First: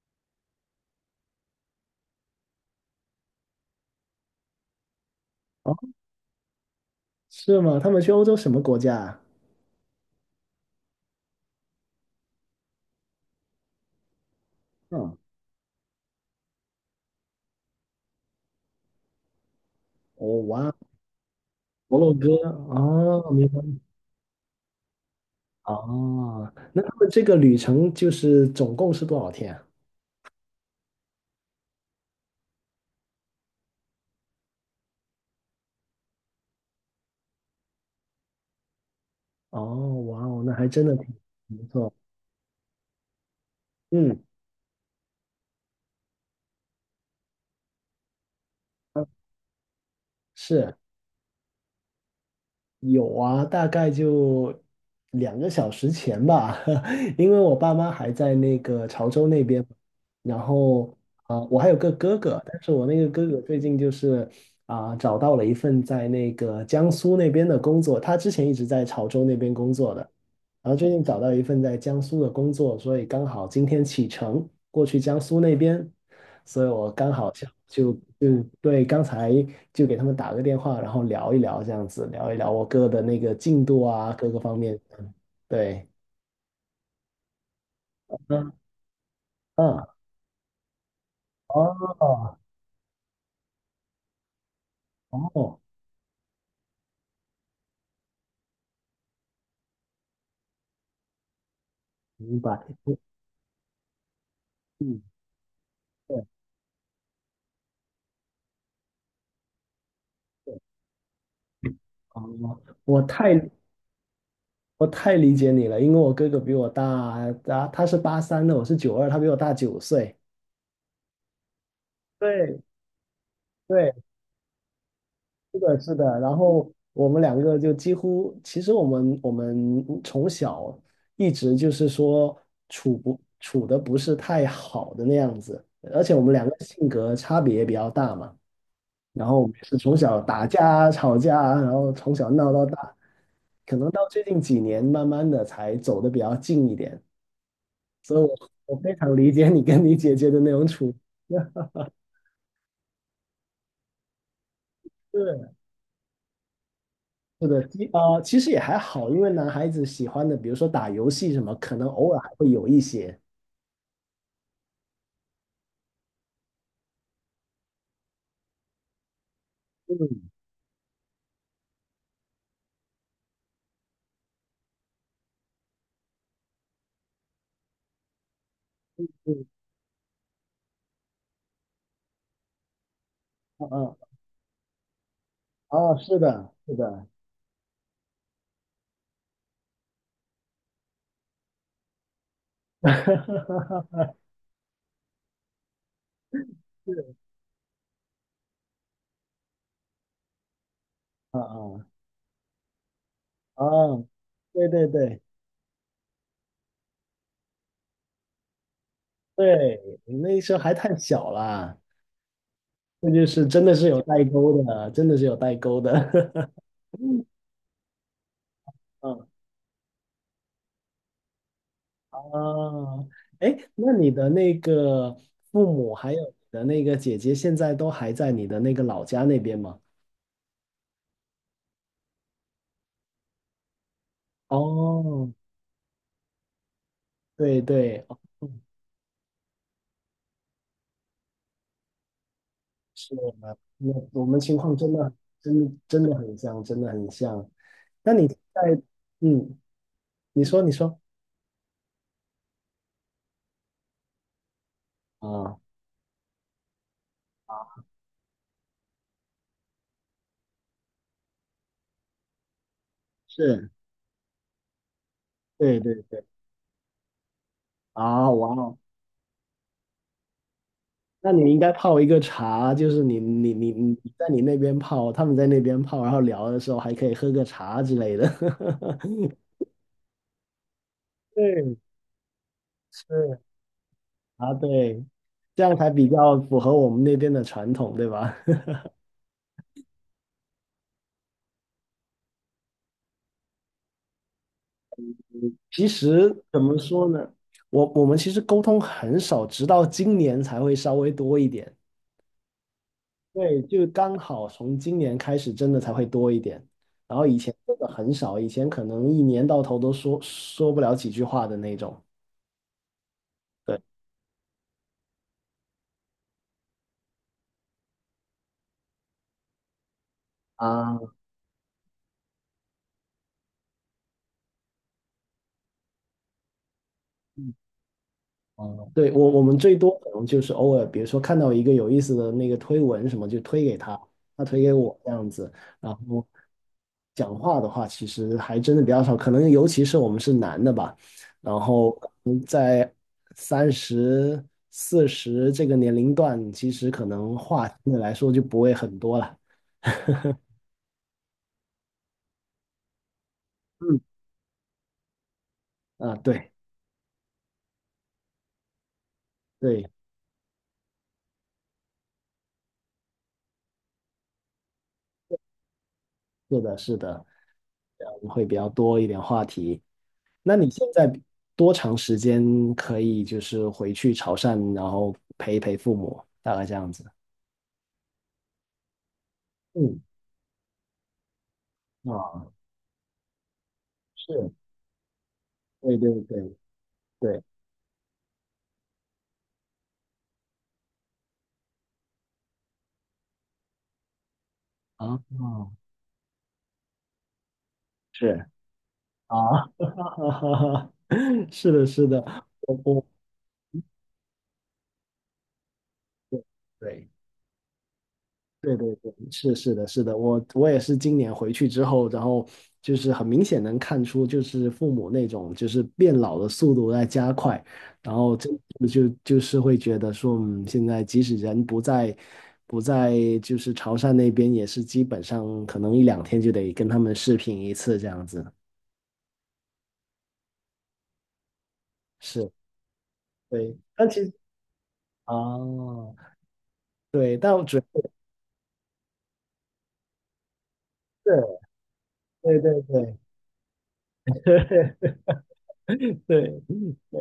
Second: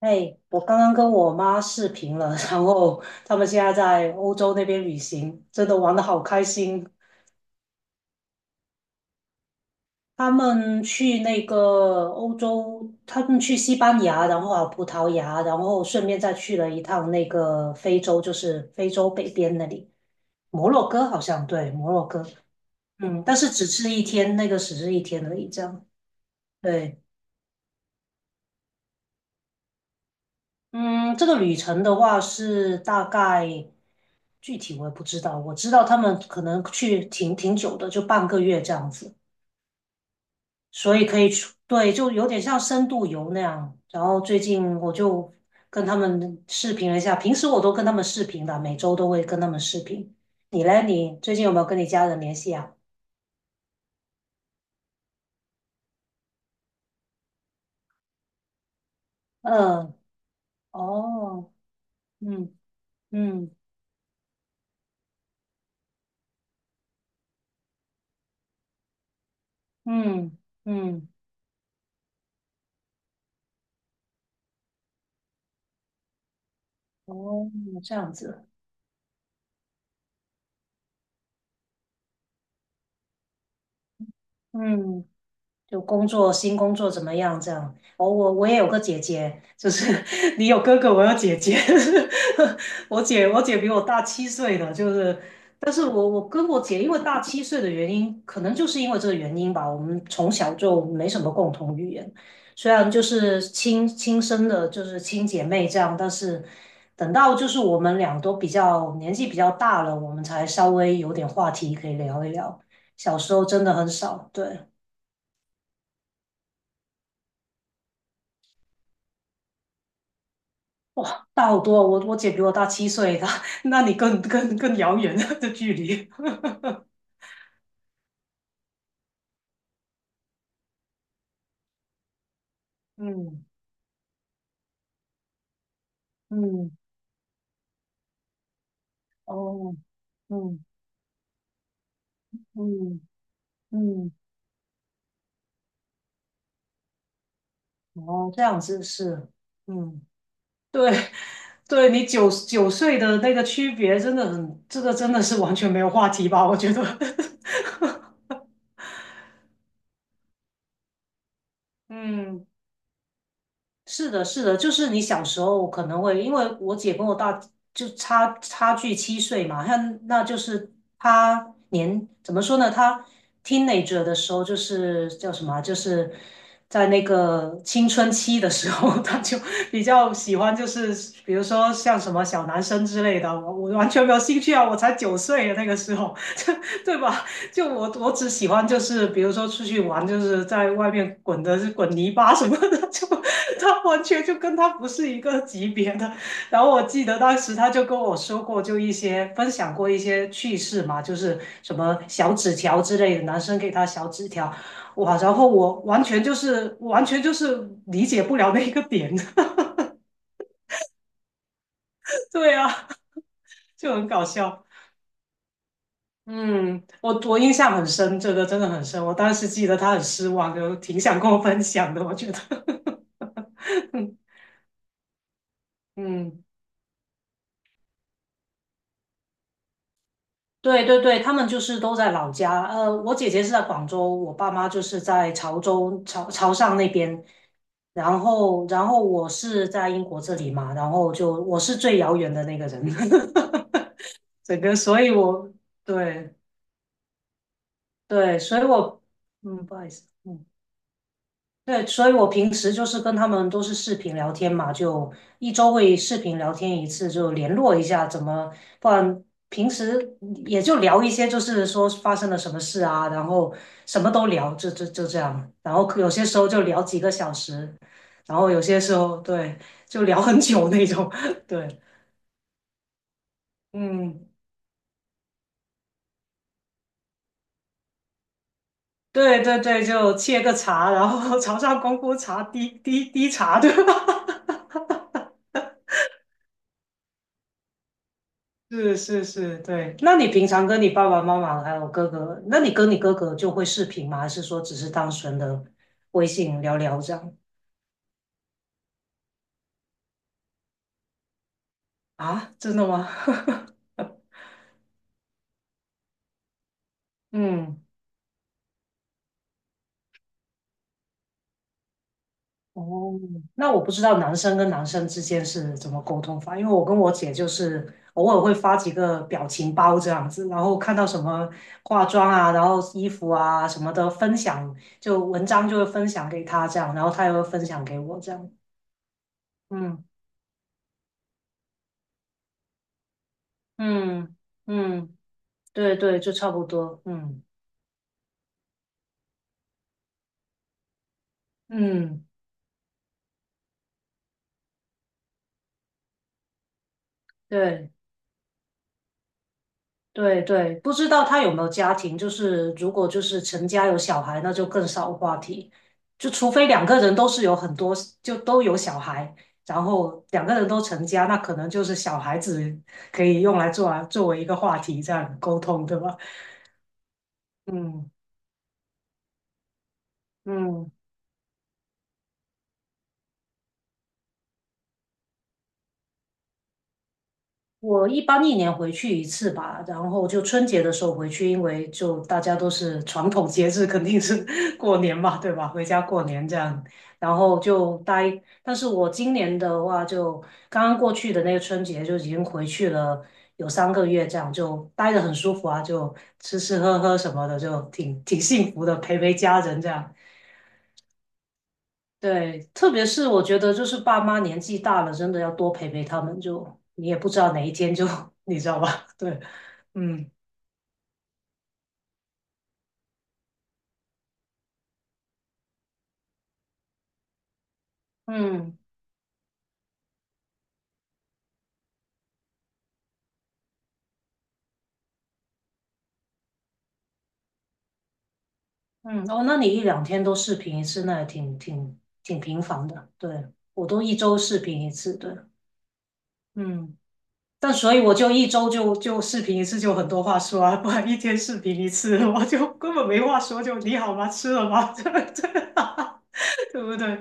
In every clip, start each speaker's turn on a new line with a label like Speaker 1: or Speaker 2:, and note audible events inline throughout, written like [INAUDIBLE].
Speaker 1: 哎，我刚刚跟我妈视频了，[LAUGHS] 然后他们现在在欧洲那边旅行，真
Speaker 2: 哦，
Speaker 1: 的玩的好开心。
Speaker 2: 是吗？他们去欧洲什么国家啊？
Speaker 1: 他们去那个欧洲，他们去西班牙，然后啊葡萄
Speaker 2: 嗯，
Speaker 1: 牙，然后顺便再去了一趟那个非洲，就是非洲北边那里，
Speaker 2: 哦，
Speaker 1: 摩
Speaker 2: 哇，
Speaker 1: 洛哥好像，对，摩
Speaker 2: 摩
Speaker 1: 洛
Speaker 2: 洛
Speaker 1: 哥。
Speaker 2: 哥，
Speaker 1: 嗯，
Speaker 2: 哦，
Speaker 1: 但
Speaker 2: 明
Speaker 1: 是
Speaker 2: 白，
Speaker 1: 只是一天，那个只是一天而已，这样，
Speaker 2: 哦，那他
Speaker 1: 对。
Speaker 2: 们这个旅程就是总共是多少天啊？
Speaker 1: 嗯，这个旅程的话是大概具体我也不知道，我知道他们可能去挺挺久的，就半个月这样子，
Speaker 2: 哦，哇哦，那还真的
Speaker 1: 所以
Speaker 2: 挺
Speaker 1: 可以出，
Speaker 2: 不错，
Speaker 1: 对，就有点像深度游那样。然后
Speaker 2: 嗯，
Speaker 1: 最近我就跟他们视频了一下，平时我都跟他们视频的，每周
Speaker 2: 啊
Speaker 1: 都会跟他们视频。你
Speaker 2: 是。
Speaker 1: 嘞，你最近有没有跟你家人联系啊？
Speaker 2: 有啊，大概就2个小时前吧，[LAUGHS] 因为我爸妈还在那个潮州那边，
Speaker 1: 嗯。
Speaker 2: 然后
Speaker 1: 哦。
Speaker 2: 我还有个哥哥，
Speaker 1: 嗯
Speaker 2: 但是我那个哥哥
Speaker 1: 嗯
Speaker 2: 最近就是找到了一份在那个江苏那边的工作，他之前一直在潮州那边工作的，
Speaker 1: 嗯
Speaker 2: 然后最近
Speaker 1: 嗯。
Speaker 2: 找到一份在江苏的工作，所以刚好今天启程过去江苏那边。所以我刚好想
Speaker 1: 哦，
Speaker 2: 就
Speaker 1: 这样
Speaker 2: 就
Speaker 1: 子。
Speaker 2: 对刚才就给他们打个电话，然后聊一聊这样子，聊一聊我哥的那个进度啊，各个方面。
Speaker 1: 嗯。
Speaker 2: 嗯，
Speaker 1: 就
Speaker 2: 对，
Speaker 1: 工作，新工作怎么样？这样。我
Speaker 2: 嗯
Speaker 1: 也有个姐姐，就
Speaker 2: 嗯，
Speaker 1: 是 [LAUGHS] 你有哥哥，我有姐姐。
Speaker 2: 哦
Speaker 1: [LAUGHS] 我姐比我大七岁的，就是，
Speaker 2: 哦，
Speaker 1: 但是我跟我姐因为大七岁的原因，可能就是因为这个原因吧，我们从小就没什么共同语言，
Speaker 2: 明白，
Speaker 1: 虽然就是亲生的，就是
Speaker 2: 嗯，
Speaker 1: 亲姐妹这样，但
Speaker 2: 对
Speaker 1: 是等到就是我们俩都比较年纪比较大了，我们才
Speaker 2: 对，
Speaker 1: 稍微有点话题可以
Speaker 2: 哦，
Speaker 1: 聊一聊，
Speaker 2: 我
Speaker 1: 小时
Speaker 2: 太
Speaker 1: 候真的很少，对。
Speaker 2: 我太理解你了，因为我哥哥比我大，啊他是83的，我是92，他比我大9岁。
Speaker 1: 哇，大好多哦我姐比我
Speaker 2: 对
Speaker 1: 大七岁的，[LAUGHS] 那
Speaker 2: 对，
Speaker 1: 你更遥远了的
Speaker 2: 是
Speaker 1: 距
Speaker 2: 的，是
Speaker 1: 离。
Speaker 2: 的。然后
Speaker 1: [LAUGHS]
Speaker 2: 我们两个就几乎，其实我们从小一直就是说处不
Speaker 1: 嗯
Speaker 2: 处的不是太好的那样子，而且我们两个
Speaker 1: 嗯。
Speaker 2: 性格差别也比较大嘛。然后我们
Speaker 1: 哦。
Speaker 2: 是从小打
Speaker 1: 嗯
Speaker 2: 架、吵架，然后从小闹到大，
Speaker 1: 嗯
Speaker 2: 可能到
Speaker 1: 嗯。
Speaker 2: 最近几年慢慢的才走的比较近一点。所以
Speaker 1: 哦，
Speaker 2: 我，
Speaker 1: 这样
Speaker 2: 我
Speaker 1: 子
Speaker 2: 非常
Speaker 1: 是。
Speaker 2: 理解你跟你
Speaker 1: 嗯。
Speaker 2: 姐姐的那种
Speaker 1: 对
Speaker 2: 处。[LAUGHS]
Speaker 1: 对，你九岁的那个区别真的很，这个真的是
Speaker 2: 对。
Speaker 1: 完全没有话题吧？我觉得，
Speaker 2: 是的，其实也还好，因为男孩子喜欢的，比如说打游戏什么，可能
Speaker 1: [LAUGHS]
Speaker 2: 偶尔还
Speaker 1: 嗯。
Speaker 2: 会有一些。
Speaker 1: 是的，是的，就是你小时候可能会，因为我姐跟我大就差距七岁嘛，那那就
Speaker 2: 嗯
Speaker 1: 是她年怎么说呢？她 teenager 的时候就是叫什么啊就是在那个青春期的时候，[LAUGHS] 她就
Speaker 2: 嗯
Speaker 1: 比较喜欢，就是比如说像什么小男生之类的，我
Speaker 2: 嗯
Speaker 1: 我完
Speaker 2: 嗯，
Speaker 1: 全没有兴趣啊，我才九岁啊那个时
Speaker 2: 哦，
Speaker 1: 候，
Speaker 2: 是的，是
Speaker 1: [LAUGHS] 对
Speaker 2: 的，
Speaker 1: 吧？就我只喜欢就是比如说出去玩，就是在外面滚的是滚泥巴什么的，就他完
Speaker 2: [LAUGHS]
Speaker 1: 全就跟他不是一个级别的。然后我记得
Speaker 2: 是
Speaker 1: 当时他就跟我说过，就一些分享过一些趣事嘛，就是
Speaker 2: 啊
Speaker 1: 什
Speaker 2: 啊
Speaker 1: 么小纸条之类的，男生
Speaker 2: 啊，
Speaker 1: 给他小纸条。
Speaker 2: 对对
Speaker 1: 哇，
Speaker 2: 对
Speaker 1: 然后我完全就是完全就是理解不了那个点，
Speaker 2: 对，你那时候还太小了，
Speaker 1: [LAUGHS] 对啊，
Speaker 2: 那就是真的是
Speaker 1: 就
Speaker 2: 有
Speaker 1: 很搞
Speaker 2: 代沟
Speaker 1: 笑。
Speaker 2: 的，真的是有代沟的。
Speaker 1: 嗯，我
Speaker 2: [LAUGHS]
Speaker 1: 我印象很深，这个真的很深。我
Speaker 2: 嗯
Speaker 1: 当时记得他很失望，就挺想跟我分享的。我觉得，
Speaker 2: 啊，哎，那你的
Speaker 1: [LAUGHS]
Speaker 2: 那个父母还有你
Speaker 1: 嗯，
Speaker 2: 的那个姐姐，现在都还在你的那个老家那边吗？
Speaker 1: 对对对，他们就是都在老家。我姐姐是在广州，我爸妈就是
Speaker 2: 哦，
Speaker 1: 在潮州、潮汕那边。
Speaker 2: 对对，哦
Speaker 1: 然后，然后我是在英国这里嘛，然后就我是最遥远的那个人。
Speaker 2: 是的，我们
Speaker 1: [LAUGHS]
Speaker 2: 情
Speaker 1: 整个，
Speaker 2: 况真
Speaker 1: 所以
Speaker 2: 的
Speaker 1: 我
Speaker 2: 真的真的
Speaker 1: 对
Speaker 2: 很像，真的很像。那你在
Speaker 1: 对，所以我
Speaker 2: 嗯，
Speaker 1: 嗯，不好意思，
Speaker 2: 你
Speaker 1: 嗯。
Speaker 2: 说你说
Speaker 1: 对，所以我平时就是跟他们都是视频聊天嘛，就一
Speaker 2: 啊，
Speaker 1: 周会视频聊天一次，就联络一下怎么，不然平时也就聊一些，就是说发生了什么事啊，然后
Speaker 2: 是，
Speaker 1: 什么都聊，就这样，然
Speaker 2: 对
Speaker 1: 后
Speaker 2: 对
Speaker 1: 有
Speaker 2: 对，
Speaker 1: 些时候就聊几个小时，
Speaker 2: 啊，
Speaker 1: 然
Speaker 2: 哇
Speaker 1: 后有
Speaker 2: 哦，
Speaker 1: 些时候对，就聊很久那种，
Speaker 2: 那
Speaker 1: [LAUGHS]
Speaker 2: 你应该
Speaker 1: 对。
Speaker 2: 泡一个茶，就是你在
Speaker 1: 嗯，
Speaker 2: 你那边泡，他们在那边泡，然后聊的时候还可以喝个茶之类的。[LAUGHS]
Speaker 1: 对对对，就切个茶，然后 [LAUGHS] 早
Speaker 2: 对，
Speaker 1: 上功夫茶，滴滴滴
Speaker 2: 是
Speaker 1: 茶，对吧？
Speaker 2: 啊，对，这样才比较符合我们那边的传统，对吧？
Speaker 1: 是是是，对。那你平常跟你爸爸妈妈还有哥哥，那你跟你哥哥就会视频吗？还是说只是单纯的
Speaker 2: 其
Speaker 1: 微
Speaker 2: 实怎
Speaker 1: 信
Speaker 2: 么
Speaker 1: 聊聊
Speaker 2: 说
Speaker 1: 这
Speaker 2: 呢？
Speaker 1: 样？
Speaker 2: 我们其实沟通很少，直到今年才会稍微多一点。
Speaker 1: 啊，真的吗？
Speaker 2: 对，
Speaker 1: [LAUGHS]
Speaker 2: 就刚好从今年开始，真的才会多一点。然后以前真
Speaker 1: 嗯。
Speaker 2: 的很少，以前可能一年到头都说不了几句话的那种。
Speaker 1: 哦，那
Speaker 2: 对
Speaker 1: 我不知道男生跟男生之间是怎么沟通法，因为我跟我姐就是偶尔会发几个表情包这样子，然后看
Speaker 2: 啊，
Speaker 1: 到什么化妆啊，然后衣服啊什么的分享，就文章就会分享给她这样，然后她也会分享给我这样。
Speaker 2: 嗯，对，我们最多
Speaker 1: 嗯
Speaker 2: 可能就是偶尔，比如说看到一个有意思的那个推文什么，就推给他，
Speaker 1: 嗯
Speaker 2: 他推给我这
Speaker 1: 嗯。
Speaker 2: 样子。然
Speaker 1: 对对，
Speaker 2: 后
Speaker 1: 就差不多。
Speaker 2: 讲
Speaker 1: 嗯
Speaker 2: 话的话，其实还真的比较少，可能尤其是我们是男的吧，然后
Speaker 1: 嗯，
Speaker 2: 在30、40这个年龄段，其实可能话相
Speaker 1: 对
Speaker 2: 对来说就不会很多了。
Speaker 1: 对对，不知道他有没有家庭，就是如果就是成家有
Speaker 2: 嗯，
Speaker 1: 小孩，那就更少话题，
Speaker 2: 啊，
Speaker 1: 就除
Speaker 2: 对
Speaker 1: 非两个人都是有很多，就都有小孩，然
Speaker 2: 对，
Speaker 1: 后两个人都成家，那可能就是小孩子可以用来做啊，作为一个话题这样沟通，对吧？
Speaker 2: 是的，是的，这
Speaker 1: 嗯
Speaker 2: 样会比较多一点话题。那你现
Speaker 1: 嗯。
Speaker 2: 在多长时间可以就是回去潮汕，然后陪一陪父母，大概这样子？
Speaker 1: 我一般一年回去一次吧，
Speaker 2: 嗯，
Speaker 1: 然后就春节的时候回去，因为就大
Speaker 2: 啊，
Speaker 1: 家都是传统节日，肯定是
Speaker 2: 是，
Speaker 1: [LAUGHS] 过年嘛，对吧？回
Speaker 2: 对
Speaker 1: 家
Speaker 2: 对
Speaker 1: 过年
Speaker 2: 对
Speaker 1: 这样，然
Speaker 2: 对，
Speaker 1: 后就待。但是我今年的话就，刚刚过去的那个春节就已经回去了有3个月，这样就待
Speaker 2: 啊，
Speaker 1: 得很舒服
Speaker 2: 啊
Speaker 1: 啊，就吃吃喝喝什么的，就挺
Speaker 2: 是
Speaker 1: 幸福的，陪陪
Speaker 2: 啊，
Speaker 1: 家人这样。
Speaker 2: [LAUGHS] 是的，是的，
Speaker 1: 对，
Speaker 2: 我
Speaker 1: 特
Speaker 2: 我
Speaker 1: 别是我觉得就是爸妈年纪大了，真的要多陪陪他们就，你
Speaker 2: 对。
Speaker 1: 也不知道哪一天就，[LAUGHS] 你知
Speaker 2: 对
Speaker 1: 道
Speaker 2: 对
Speaker 1: 吧？
Speaker 2: 对，
Speaker 1: [LAUGHS] 对。
Speaker 2: 是是的，是的，
Speaker 1: 嗯
Speaker 2: 我也是今年回去之后，然后就是很明显能看出，就是父母那种就是变老的速度在加快，然后就
Speaker 1: 嗯
Speaker 2: 就就是会觉得说，嗯，现在即使人不在就是潮汕那边，也是基本上可能一两天就得跟他们视频一次这样子。
Speaker 1: 嗯。哦，那你一两天都视频一次，那也挺
Speaker 2: 是，
Speaker 1: 频繁的。对，
Speaker 2: 对，
Speaker 1: 我都
Speaker 2: 但
Speaker 1: 一
Speaker 2: 其实
Speaker 1: 周视频一次。对。
Speaker 2: 啊，
Speaker 1: 嗯，
Speaker 2: 对，但我
Speaker 1: 但
Speaker 2: 主要
Speaker 1: 所以我就一周就视频一次，就很多话说啊，不然一天
Speaker 2: 是，
Speaker 1: 视频一次，[LAUGHS] 我
Speaker 2: 对
Speaker 1: 就
Speaker 2: 对
Speaker 1: 根本
Speaker 2: 对
Speaker 1: 没话说，就你好吗？吃了吗？[LAUGHS] 这这，
Speaker 2: [LAUGHS] 对。
Speaker 1: [LAUGHS] 对不对？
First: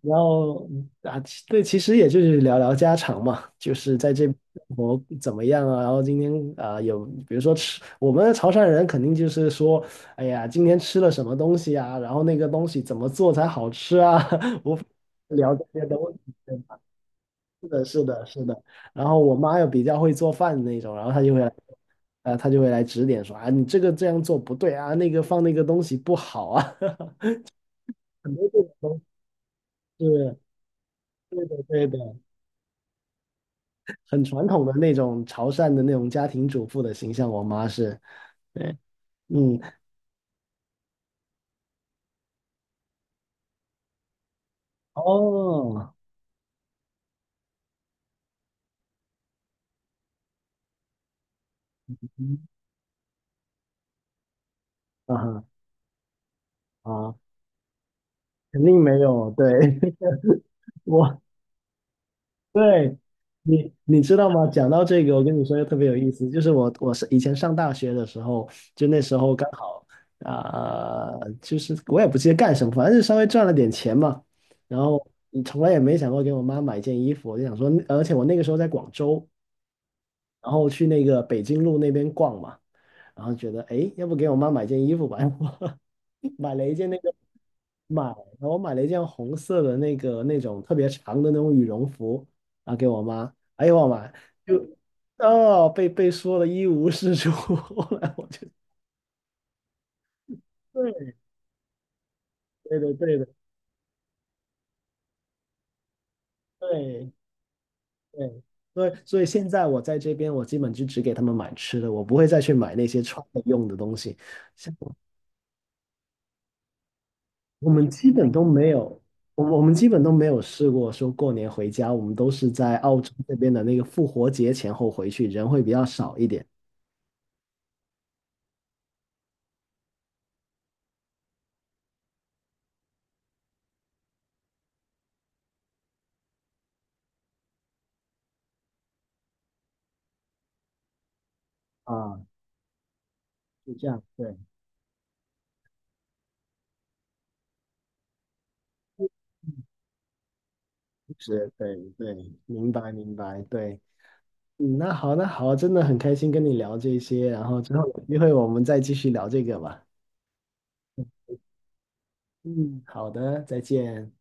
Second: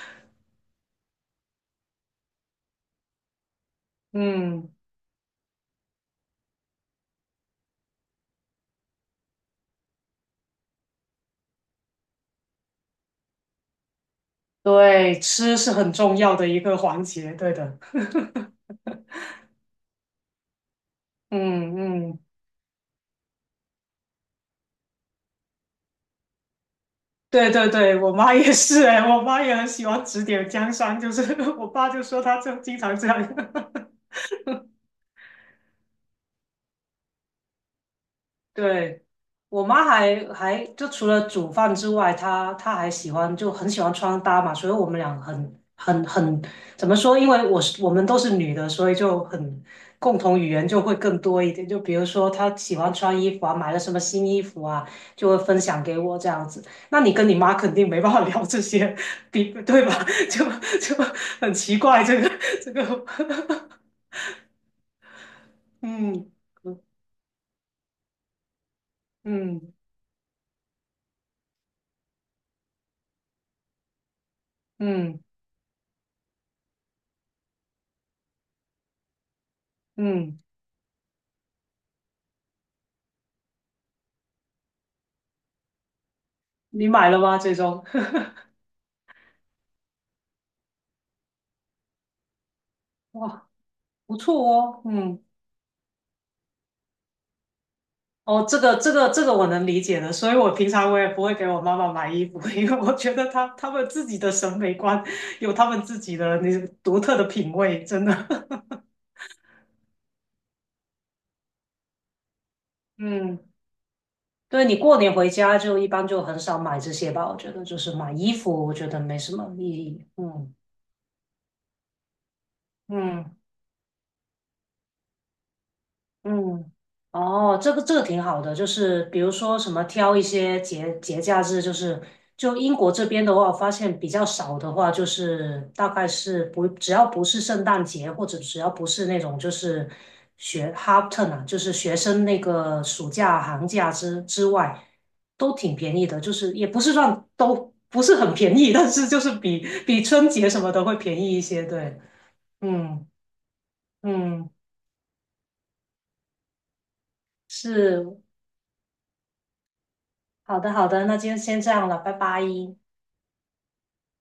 Speaker 2: 然后其实也就是聊聊家常嘛，就是在
Speaker 1: [LAUGHS]
Speaker 2: 这边
Speaker 1: 嗯，
Speaker 2: 生活怎么样啊？然后今天有比如说吃，我们潮汕人肯定就是说，哎呀，今天吃了什么东西啊？然后那个东西怎么做才好吃啊？[LAUGHS] 我
Speaker 1: 对，
Speaker 2: 聊
Speaker 1: 吃
Speaker 2: 这
Speaker 1: 是
Speaker 2: 些
Speaker 1: 很
Speaker 2: 东
Speaker 1: 重
Speaker 2: 西，
Speaker 1: 要的
Speaker 2: 对
Speaker 1: 一个
Speaker 2: 吧？
Speaker 1: 环节。对
Speaker 2: 是
Speaker 1: 的。
Speaker 2: 的，是
Speaker 1: [LAUGHS]
Speaker 2: 的，是的。然后我妈又比较会做饭的那种，然后她就会来，
Speaker 1: 嗯嗯
Speaker 2: 她就会来指点说啊，你这个这样做不对啊，那个放那个东西不好啊，[LAUGHS]
Speaker 1: 对对对，我
Speaker 2: 很
Speaker 1: 妈
Speaker 2: 多
Speaker 1: 也
Speaker 2: 这种
Speaker 1: 是哎、
Speaker 2: 东
Speaker 1: 我妈也很喜
Speaker 2: 西
Speaker 1: 欢指
Speaker 2: 是
Speaker 1: 点江山，就是
Speaker 2: 对
Speaker 1: [LAUGHS]
Speaker 2: 的，
Speaker 1: 我
Speaker 2: 对
Speaker 1: 爸就
Speaker 2: 的。
Speaker 1: 说他就经常这样。[LAUGHS]
Speaker 2: 很传统的那种潮汕的那种家庭主妇的形象，我妈是，对，
Speaker 1: 对，
Speaker 2: 嗯，
Speaker 1: 我妈还就除了煮饭之外，她还喜欢就很喜欢穿搭嘛，所以我们俩很
Speaker 2: 哦，
Speaker 1: 很很怎么说？因为我是我们都是女的，所以就很共同语言就会更多一点。就比如说她喜欢穿衣服啊，买了什么新衣服啊，
Speaker 2: 啊
Speaker 1: 就会
Speaker 2: 哈
Speaker 1: 分享给我这样子。那你
Speaker 2: 啊，
Speaker 1: 跟你妈肯定没办法聊这
Speaker 2: 肯定没
Speaker 1: 些，
Speaker 2: 有，
Speaker 1: 比
Speaker 2: 对，
Speaker 1: 对吧？[LAUGHS] 就
Speaker 2: [LAUGHS]
Speaker 1: 就
Speaker 2: 我，
Speaker 1: 很奇怪，这个这个，
Speaker 2: 对，你知道吗？讲到这个，我跟你说又特
Speaker 1: [LAUGHS]
Speaker 2: 别有意思，
Speaker 1: 嗯
Speaker 2: 就是我是以前上大学的时候，就那时候刚
Speaker 1: 嗯
Speaker 2: 好啊、就是我也不记得干什么，反正就稍微赚了点钱嘛，然后
Speaker 1: 嗯嗯。
Speaker 2: 你从来也没想过给我妈买件衣服，我就想说，而且我那个时候在广州，
Speaker 1: 嗯
Speaker 2: 然后去那个北京路那边逛嘛。然后觉得哎，诶要不给我妈买件衣服吧？[LAUGHS] 我买了一
Speaker 1: 你
Speaker 2: 件那
Speaker 1: 买
Speaker 2: 个
Speaker 1: 了吗？最终，
Speaker 2: 买，
Speaker 1: [LAUGHS]
Speaker 2: 我买了一件红色的那个那种特别长的那种羽绒服啊，给我妈。
Speaker 1: 哇，
Speaker 2: 哎呦我妈，
Speaker 1: 不错
Speaker 2: 就
Speaker 1: 哦。嗯。
Speaker 2: 哦被说的一无是处。[LAUGHS] 后来我
Speaker 1: 哦，
Speaker 2: 就
Speaker 1: 这个我能理解的，所以我平常我也
Speaker 2: 对
Speaker 1: 不会给我妈妈买衣服，[LAUGHS] 因
Speaker 2: 对
Speaker 1: 为
Speaker 2: 的
Speaker 1: 我觉
Speaker 2: 对
Speaker 1: 得
Speaker 2: 的
Speaker 1: 她们自己的审美观有她们自己的那独
Speaker 2: 对
Speaker 1: 特的品味，真的，
Speaker 2: 对，所以现在我在这边，我基本就只给他们买吃的，我不会再去买那
Speaker 1: [LAUGHS]
Speaker 2: 些穿的
Speaker 1: 嗯。
Speaker 2: 用的东西。
Speaker 1: 对
Speaker 2: 像
Speaker 1: 你过年回家就一般就很少买这些吧，我觉得
Speaker 2: 我
Speaker 1: 就
Speaker 2: 们
Speaker 1: 是
Speaker 2: 基
Speaker 1: 买
Speaker 2: 本
Speaker 1: 衣
Speaker 2: 都
Speaker 1: 服，
Speaker 2: 没
Speaker 1: 我觉
Speaker 2: 有，
Speaker 1: 得没什
Speaker 2: 我们
Speaker 1: 么意
Speaker 2: 我们基本
Speaker 1: 义，
Speaker 2: 都没有
Speaker 1: 嗯
Speaker 2: 试过说过年回家，我们都是在澳洲那
Speaker 1: 嗯。
Speaker 2: 边的那个复活节前后回去，人会比较少一点。
Speaker 1: 嗯。哦，这个这个挺好的，就是比如说什么挑一些节假日，就是就英国这边的话，我发现比较少的话，就是大概是不只要不是圣诞节，或者只要不是那种就是学 HALTER 啊，就是学
Speaker 2: 啊，
Speaker 1: 生那个暑假寒
Speaker 2: 就这
Speaker 1: 假
Speaker 2: 样，
Speaker 1: 之
Speaker 2: 对，
Speaker 1: 之外，都挺便宜的，就是也不是算都不是很便宜，但是就是比比春节什么的会便宜一
Speaker 2: 是，
Speaker 1: 些，
Speaker 2: 对
Speaker 1: 对。
Speaker 2: 对，明白
Speaker 1: 嗯
Speaker 2: 明白，对，
Speaker 1: 嗯。
Speaker 2: 嗯，那好，那好，真的很开心跟你聊这些，然后之后有机
Speaker 1: 是
Speaker 2: 会我们再继续聊这个吧。
Speaker 1: 好的，好的，那就先这样了，拜拜。
Speaker 2: 嗯，好的，再见。